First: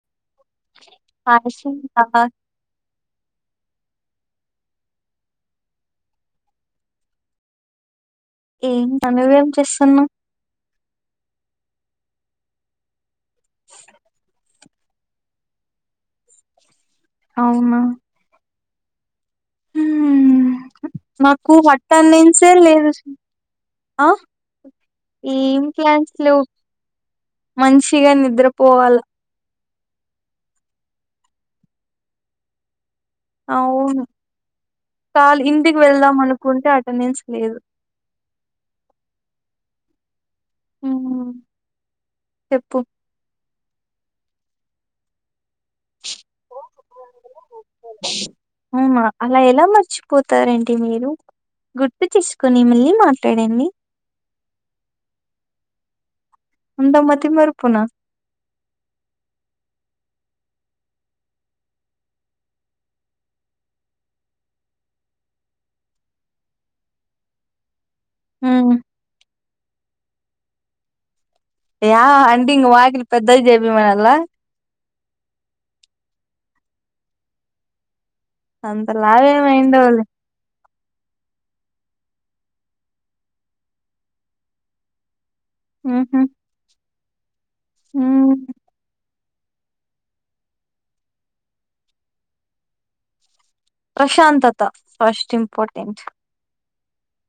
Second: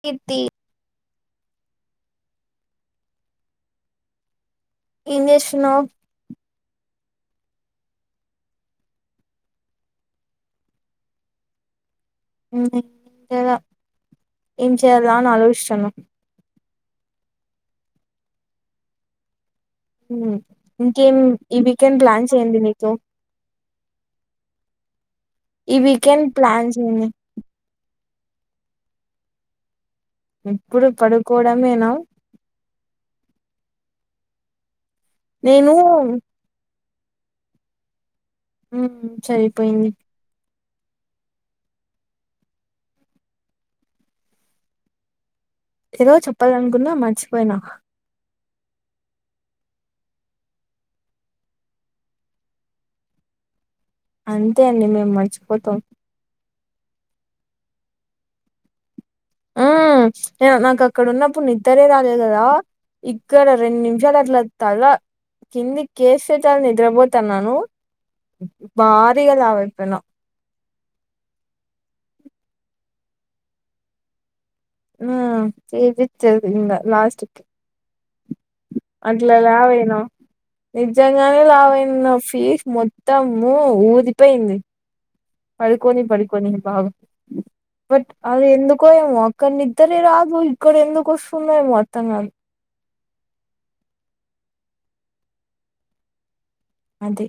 కీర్తి ఆ విష్యంలా ఏంచేస్తునవ్ ఏం పా నువు ఎమ్ చేస్తున్నావు ఉమ్ ఇగ ఏం చేయ్యాలా అని ఆలోచిస్తున్న అవునా ఉమ్ ఇంకేం నాకు ఈ హట్ట వీకెండ్ ప్లాన్స్ అన్నించే ఏంది నీకు లేదు హ ఎమ్ ఈ ప్లాన్స్ వీకెండ్ లేవు ప్లాన్స్ ఏంది మంచిగా నిద్ర పోల్ ఇప్పుడు పడుకోవడమేనా అవును కాళ నేను ఇంటికి వెళ్దాం అనుకుంటే అ నించలేదు హ్మ్ సరిపోయింది హ్మ్ చెప్పు ఏదో చెప్పాలనుకుందా మర్చిపోయినా అవునా అలా ఎలా మర్చిపోతారండి మీరు గుర్తు తీసుకొని మళ్ళీ మాట్లాడండి అంతే అండి మేము మర్చిపోతాం అంత మతి మరిపునా నాకు అక్కడ ఉన్నప్పుడు నిద్దరే రాలేదు కదా ఇక్కడ రెండు నిమిషాలు అట్లా తల కింది కేస్ చేటాలని నిద్రపోతున్నాను హ్మ్ భారీగా లవ్వులుపోయా యా అంటే వాకిలి పెద్దగ జెయ్యిపిమనాలా హ్మ్ చెయ్యపించేది ఇంద లాస్ట్కి అంత లావెం అయ్యుండవులే నిజంగానే లావైన ఫీస్ మొత్తము ఊదిపోయింది పడికోని ఊహూ పడికోని బాగు బట్ హ్మ్ అది ఎందుకో ఇంగ కాని నిద్దరే రాదు ఇక్కడ ఎందుకు వస్తుందో ఏమో అర్థంకాదు ప్రశాంతత ఫస్ట్ ఇంపార్టెంట్ అంతే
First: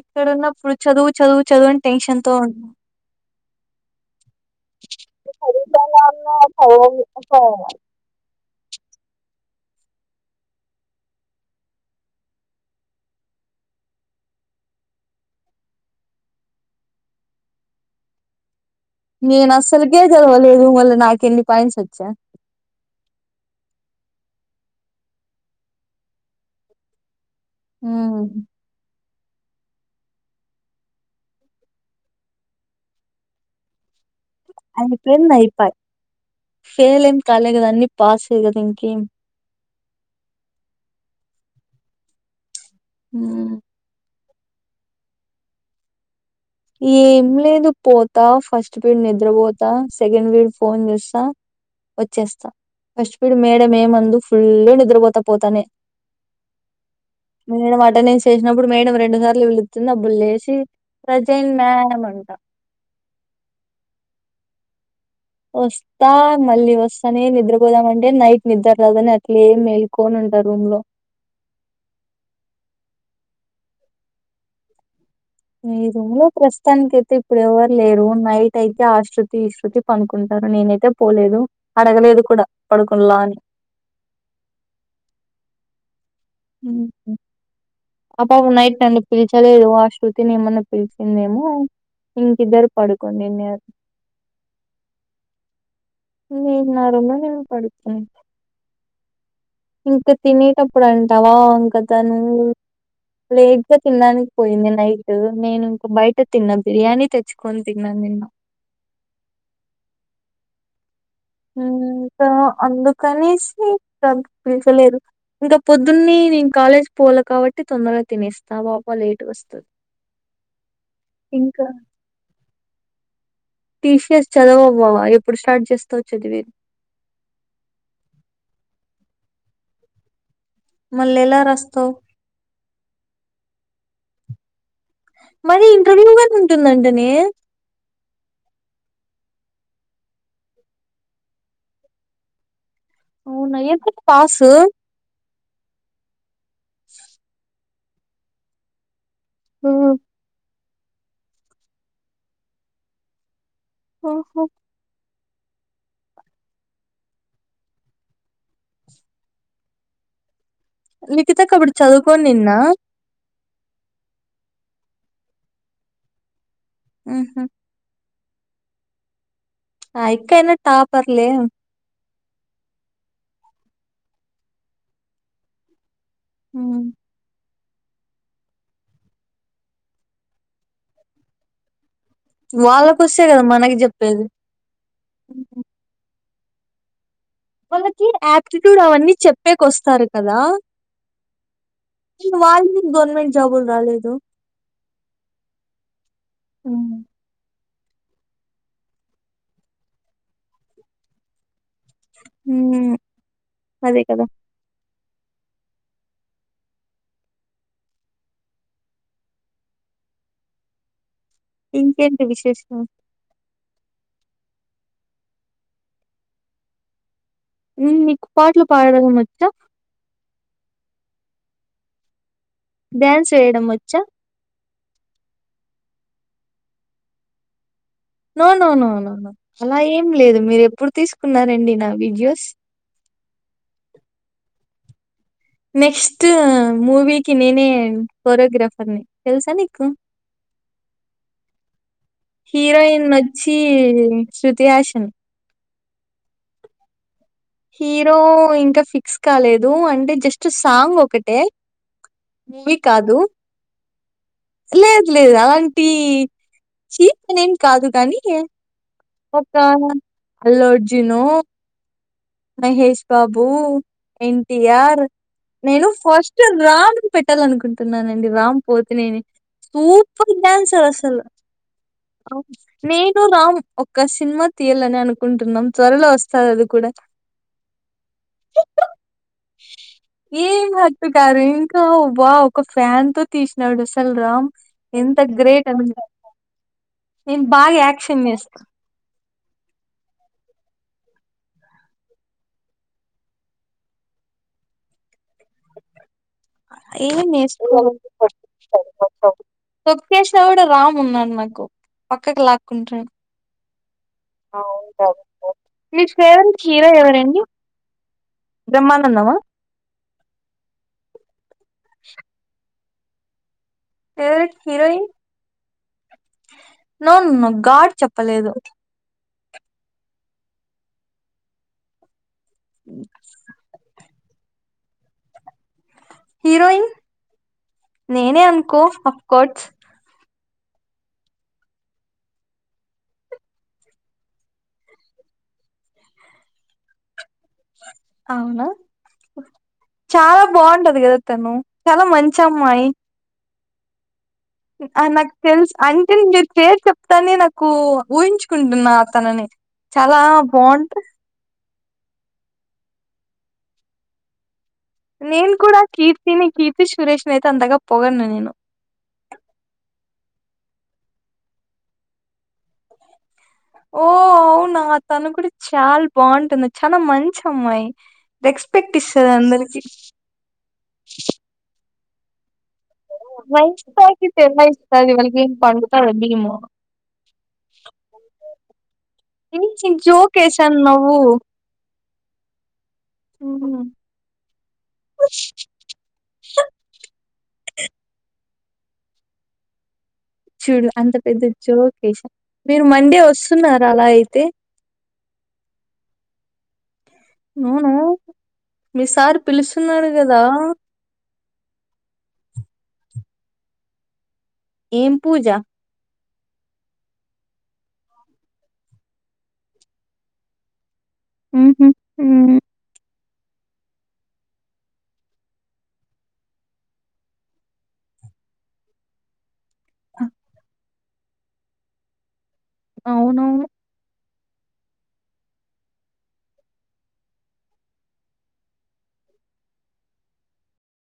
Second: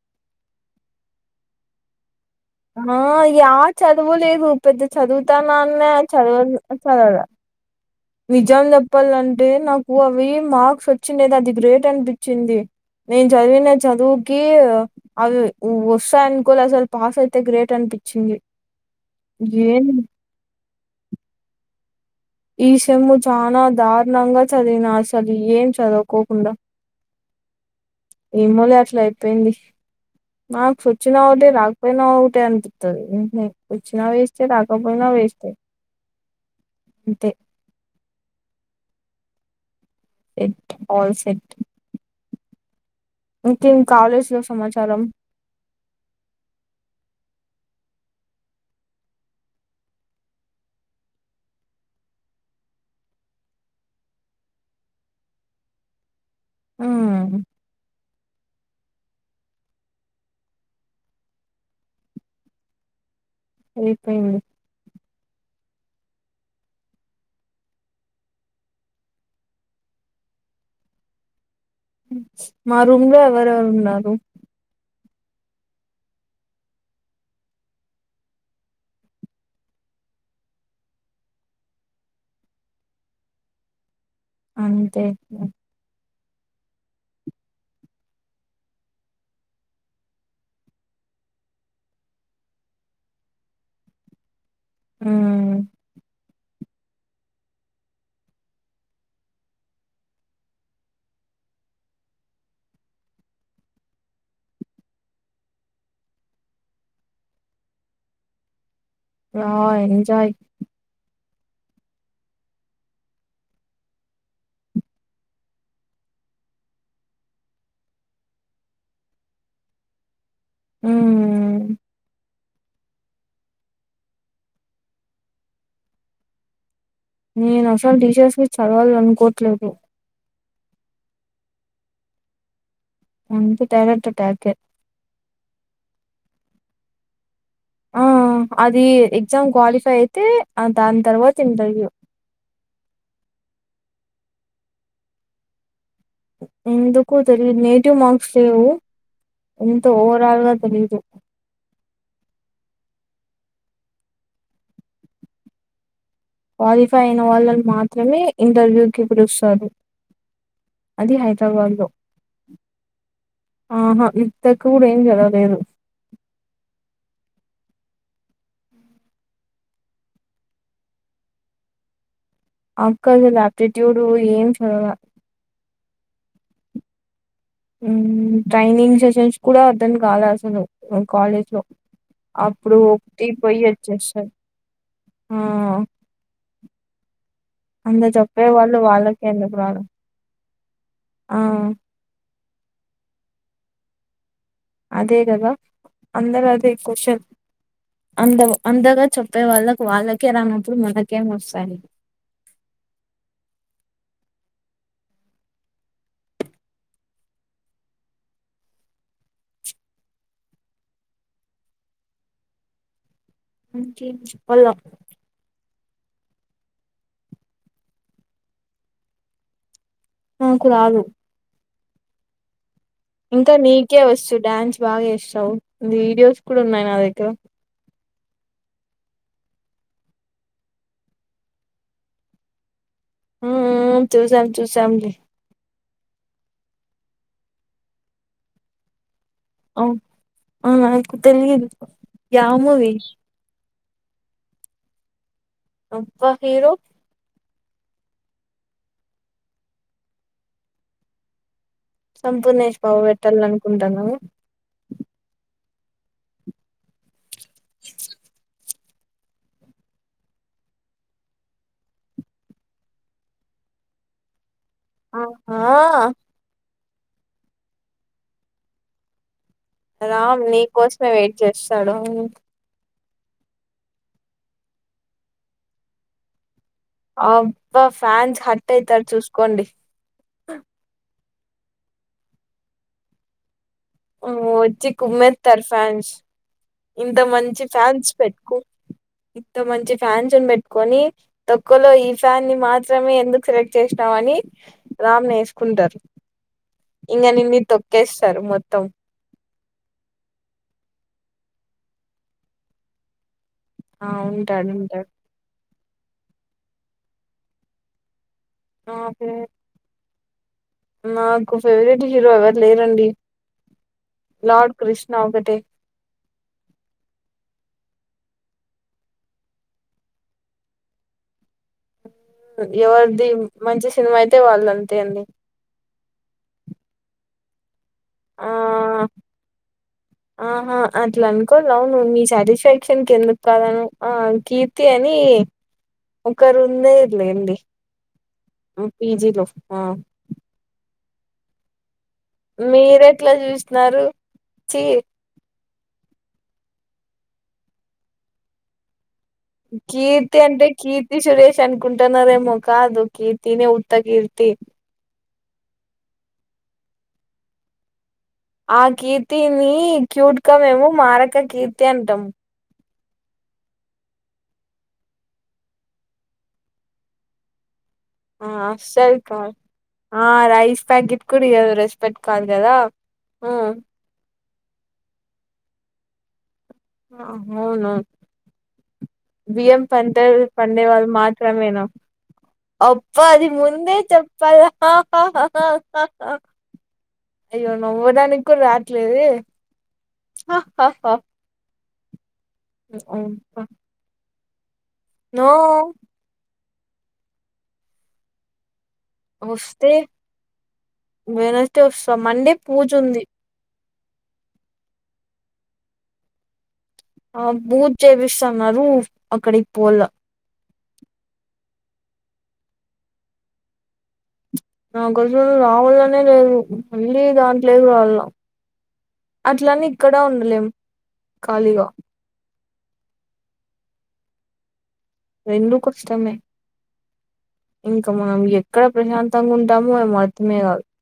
ఇక్కడ ఉన్నప్పుడు చదువు చదువు చదువు అని టెన్షన్ తో ఉన్నా ఆ యా చదువులేదు పెద్ద చదువుతా నాన్నే చదువుతానే ఉన్నా చదవదు చదవను చదవల చదవను నిజ్జం చెప్పాలంటే నాకు అవి మార్క్స్ వచ్చిండేది అది గ్రేట్ అనిపించింది నేను చదివిన చదువుకి అవి వస్తాయనుకోలె అసలు పాస్ అయితే గ్రేట్ అనిపిచింది నేను అస్సలుకే చదవలేదు మళ్ళా నాకు ఎన్ని పాయింట్సు వ చ ఈ సెమ్ చానా దారుణంగా చదివినా అసలు ఏం చదువుకోకుండా ఉమ్ ఏమోలే అట్లా ఐ పోయింది మార్క్స్ వచ్చిన ఒకటే రాకపోయినా ఒకటే అనిపిత్తది వచ్చినా వేస్టే రాకపోయినా వేస్టే ఫెయిల్లేం అంతే కాలే కదా అన్నీ పాసే కదా ఇంకేం సెట్ ఆల్ సెట్ ఉమ్ ఇంకేం కాలేజ్ లో స్ సమాచారం ఏం లేదు పోతా ఫస్ట్ పిరీడ్ నిద్రపోతా సెకండ్ పిరీడ్ ఫోన్ చూస్తా వచ్చేస్తా ఫస్ట్ పిరీడ్ మేడం ఏమందు ఫుల్ నిద్రపోతా పోతానే మ్మ్ మేడం అటెండెన్స్ చేసినప్పుడు మేడం రెండు సార్లు [unintelligible] అప్పుడు లేసి ప్రజెంట్ మేడం అంటా హుహు వస్తా మళ్ళీ వస్తానే నిద్రపోదామంటే నైట్ నిద్ర లేదని, అట్లే మేలుకోని ఉంటా రూమ్ లో మా రూమ్ లో ఎవరెవరు ఉన్నారు? మీ రూంలో ప్రస్తుతానికి అయితే ఇప్పుడు ఎవరు లేరు, నైట్ అయితే ఆశృతి ఈశృతి పనుకుంటారు నేనైతే పోలేదు అడగలేదు కూడా పడుకుంలా అని అంతే అబొవె నైట్ నన్ను పిలిచలేదు ఆ శృతిని ఎమన్నా పిలిచిందేమో ఇంకిద్దరు పడుకోండిన్నారు. మ్మ్ ఉమ్ నా రూమ్ లో నేను పడుకున్ ఇంక తినేటప్పుడు అంటావా ఇంక తను లేట్గా తినడానికి పోయింది నైటు, నేను ఇంక బయట తిన్న బిర్యానీ తెచ్చుకొని తిన్నాను నేను వావ్ ఎంజాయ్. ఉమ్ ఇంకా అందుకనేసి ప్రగ్ పిలిచలేదు ఇంక పోదున్నే నేను కాలేజ్ పోలే కావటి తొందరగా తినేస్తా వావ్వా లేటుగ వస్తది. ఇంకా మ్మ్ టీసీఎస్ చదవవా ఎప్పుడు స్టార్ట్ చేస్తావ్ చదివేది? నేను అసలు టీసీఎస్ కి చదవాలనీకోట్లేదు. మల్ల ఎలా రాస్తావ్? అంత డైరెక్ట్ ఎటాకే మరి ఇంటర్వ్యూగాని ఉంటుందంటనే. ఆ అది ఎగ్జామ్ క్వాలిఫై అయితే ఆ దాని తర్వాత ఇంటర్వ్యూ. అవునా ఎక్కువ పాసు [unintelligible] ఎందుకు తెలియనిర్ టి మార్క్స్ లేవు ఉంత ఓవరాల్గా తెలీదు ఓహో క్వాలిఫై అయిన వాళ్ళని మాత్రమే ఇంటర్వ్యూకి పిలుస్తారు. అది లిఖితక్క అప్పుడు హైదరాబాద్ లో చదువుకోనిన్న? ఆహా లిఖితక్క కూడా ఏం చదవలేదు. ఉహ్ ఉమ్ ఆ అక్క అయిన టాపర్లే ఆ అక్కది ఆప్టిట్యూడ్ ఏం చదవలే. ఉమ్ ఉమ్ ట్రైనింగ్ సెషన్స్ కూడా అటెండ్ కాలే అసలు ఉమ్ కాలేజ్ లో అప్పుడు వాళ్ళకొస్తే ఒకటి కదా పోయి మనకి చెప్పేది వచేసర్ ఆ వాళ్ళకి అందరు చెప్పే వాళ్ళు ఆప్టిట్యూడ్ అవన్నీ వాళ్ళకే ఎందుకు రాలే చెప్పేకస్తారు కదా? ఆ వాళ్ళు గవర్నమెంట్ జాబులు రాలేదు. అదే కదా అందరు అదే ఉమ్. కోశన్. అంద అందరూ చెప్పే వాళ్ళకు వాళ్ళకే రానప్పుడు మనకేం వస్తాయ్. ఉమ్ అదే కదా ఇంకేంటి విశేషం? చెప్పాల మీ మీకు పాటలు పాడడం వచ్చా నాకు రాదు. డాన్స్ ఇంకా వేయడం వచ్చా నీకే వచ్చు డ్యాన్స్ బాగా వేస్తావ్ వీడియోస్ కూడా ఉన్నాయి నా దగ్గర no no no no no అలా ఏం లేదు మీరు ఎప్పుడు తీసుకున్నారండి నా వీడియోస్ చాలే నెక్స్ట్ మూవికి నేనే కోరీయోగ్రాఫర్ని అవును ఆ నాకు తెలియదు యావ్ మూవీ హీరోయిన్ నచ్చి ఈ శృతిహాసన్ అబ్బ హీరో హీరో ఇంకా ఫిక్స్ కాలేదు అంటే జస్ట్ సాంగ్ ఒకటే మూవీ సంపూర్ణేష్ బాబు కాదు. పెట్టాల అనుకుంటాన హి చి న ఏం కాదు గాని ఒక అల్లుఅర్జునో మహేష్ బాబు ఎన్ యార్ ఆహా నేను ఫస్ట్ రౌండ్ పెట్టాలనుకుంటున్నానండి రామ్ పోతినేని సూపర్ రామ్ నీ డ్యాన్సర్ కోసమే అసలు వెయిట్ చేస్తాడు నేను రామ్ ఒక్క సినిమా తీయాలని అనుకుంటున్నాం త్వరలో వస్తాది అది కూడా అబ్బా ఫ్యాన్స్ హట్ అయితారు చూస్కోండి సరి ఇంకా వావ్ ఒక ఫ్యాన్ తో తీసు నడుసల్ రామ్ వచ్చి ఎంత కుమ్మేస్తారు గ్రేట్ అ ఫ్యాన్స్ ఇంత మంచి ఫ్యాన్స్ పెట్టుకు ఇంత మంచి ఫ్యాన్స్ అని పెట్టు కొని తొక్కులో ఈ ఫ్యాన్ని మాత్రమే ఎందుకు సెలెక్ట్ చేసినావని రామ్ నేసుకుంటారు ఏమి ఏసుకోరు మొత్తం తోకేసిన కూడా రామ్ ఉన్నాడు నాకు పక్కకులాకుంట ఆ ఉంటాడు ఉంటాడు మీ ఫేవరెంట్ హీరో ఎవరండి బ్రహ్మానందం ఆ మాకు ఫేవరెట్ హీరో ఎవరు లేదు రండి ఫవరెట్ హీరోయిన్ నో నో గార్డ్ చెప్పలేదు ఎవరిది మంచి సినిమా అయితే వాళ్ళ అంతే అండి హీరోయిన్ నేనే ఆ అనుకో ఆఫ్ కోర్ట్స్ ఆహా అట్లా అనుకోవాలవును నీ సాటిస్ఫెక్షన్ కి ఎందుకు కాదను ఆ కీర్తి అనీ ఒకరుండే అవునా పీజీలో ఆ చాలా బావుంటది కదా తను చాలా మంచి మీరెట్లా చూస్త న్నారు అ నాకు తెల్సు అంటే మీరు పేర్ చెప్తానే నాకు ఊహించుకుంటున్నా తనని చాలా బావుంట ష్ కుంటనరేమొకాదు కీర్తీ నెల ఉత్త కీర్తీ నేను కూడా కీర్తిని కీర్తి సురేష్ ని అయితే అంతగా పోగడను నేను ఆ కీర్తి నీ క్యూట్ గా మేము మారక కీర్తి అంటాం ఓ అవునా తను కూడా చాలా బాగుంటుంది చాలా మంచి అమ్మాయి ఆఫ్ రెస్పెక్ట్ ఇస్తది శారీకా అందరికి ఆ రైస్ ప్యాకెట్ కుడ ఇయ్యదు రష్ ప్పట్టు కాదు కదా ఉమ్, మంచి [unintelligible] వ ఇవళకి ఏన్ [unintelligible] పండుతాయ బియము అవును బియ్యం చిన్న పంటే జోక్ వేసాను పండేవాళ్ళు నవ్వు మాత్రమేన అబ్బ అది ముందే చెప్ పల్ల అయ్యోనవ్వడానికి కుక్క రావట్లేదె చూడు అంత పెద్ద జో కెసా మీరు మండే వస్తున్నార అలా అయితే నో నొ నో వస్తే వెనస్ డె వ మన్ండే పూజుంది ఏం పూజ ఆ బూజ చేపిస్తున్నారు అక్కడికి పోల హు హు హృ నాకోసం రావాలనే లేదు మళ్ళీ దాంట్లోదు రాళ్ళ అట్లనే ఇక్కడా ఉండలేము ఖాళీగా అవును అవును రెండు కష్టమే ఇంకా మనం ఎక్కడ ప్రశాంతంగా ఉంటామో అ అర్థమే కాదు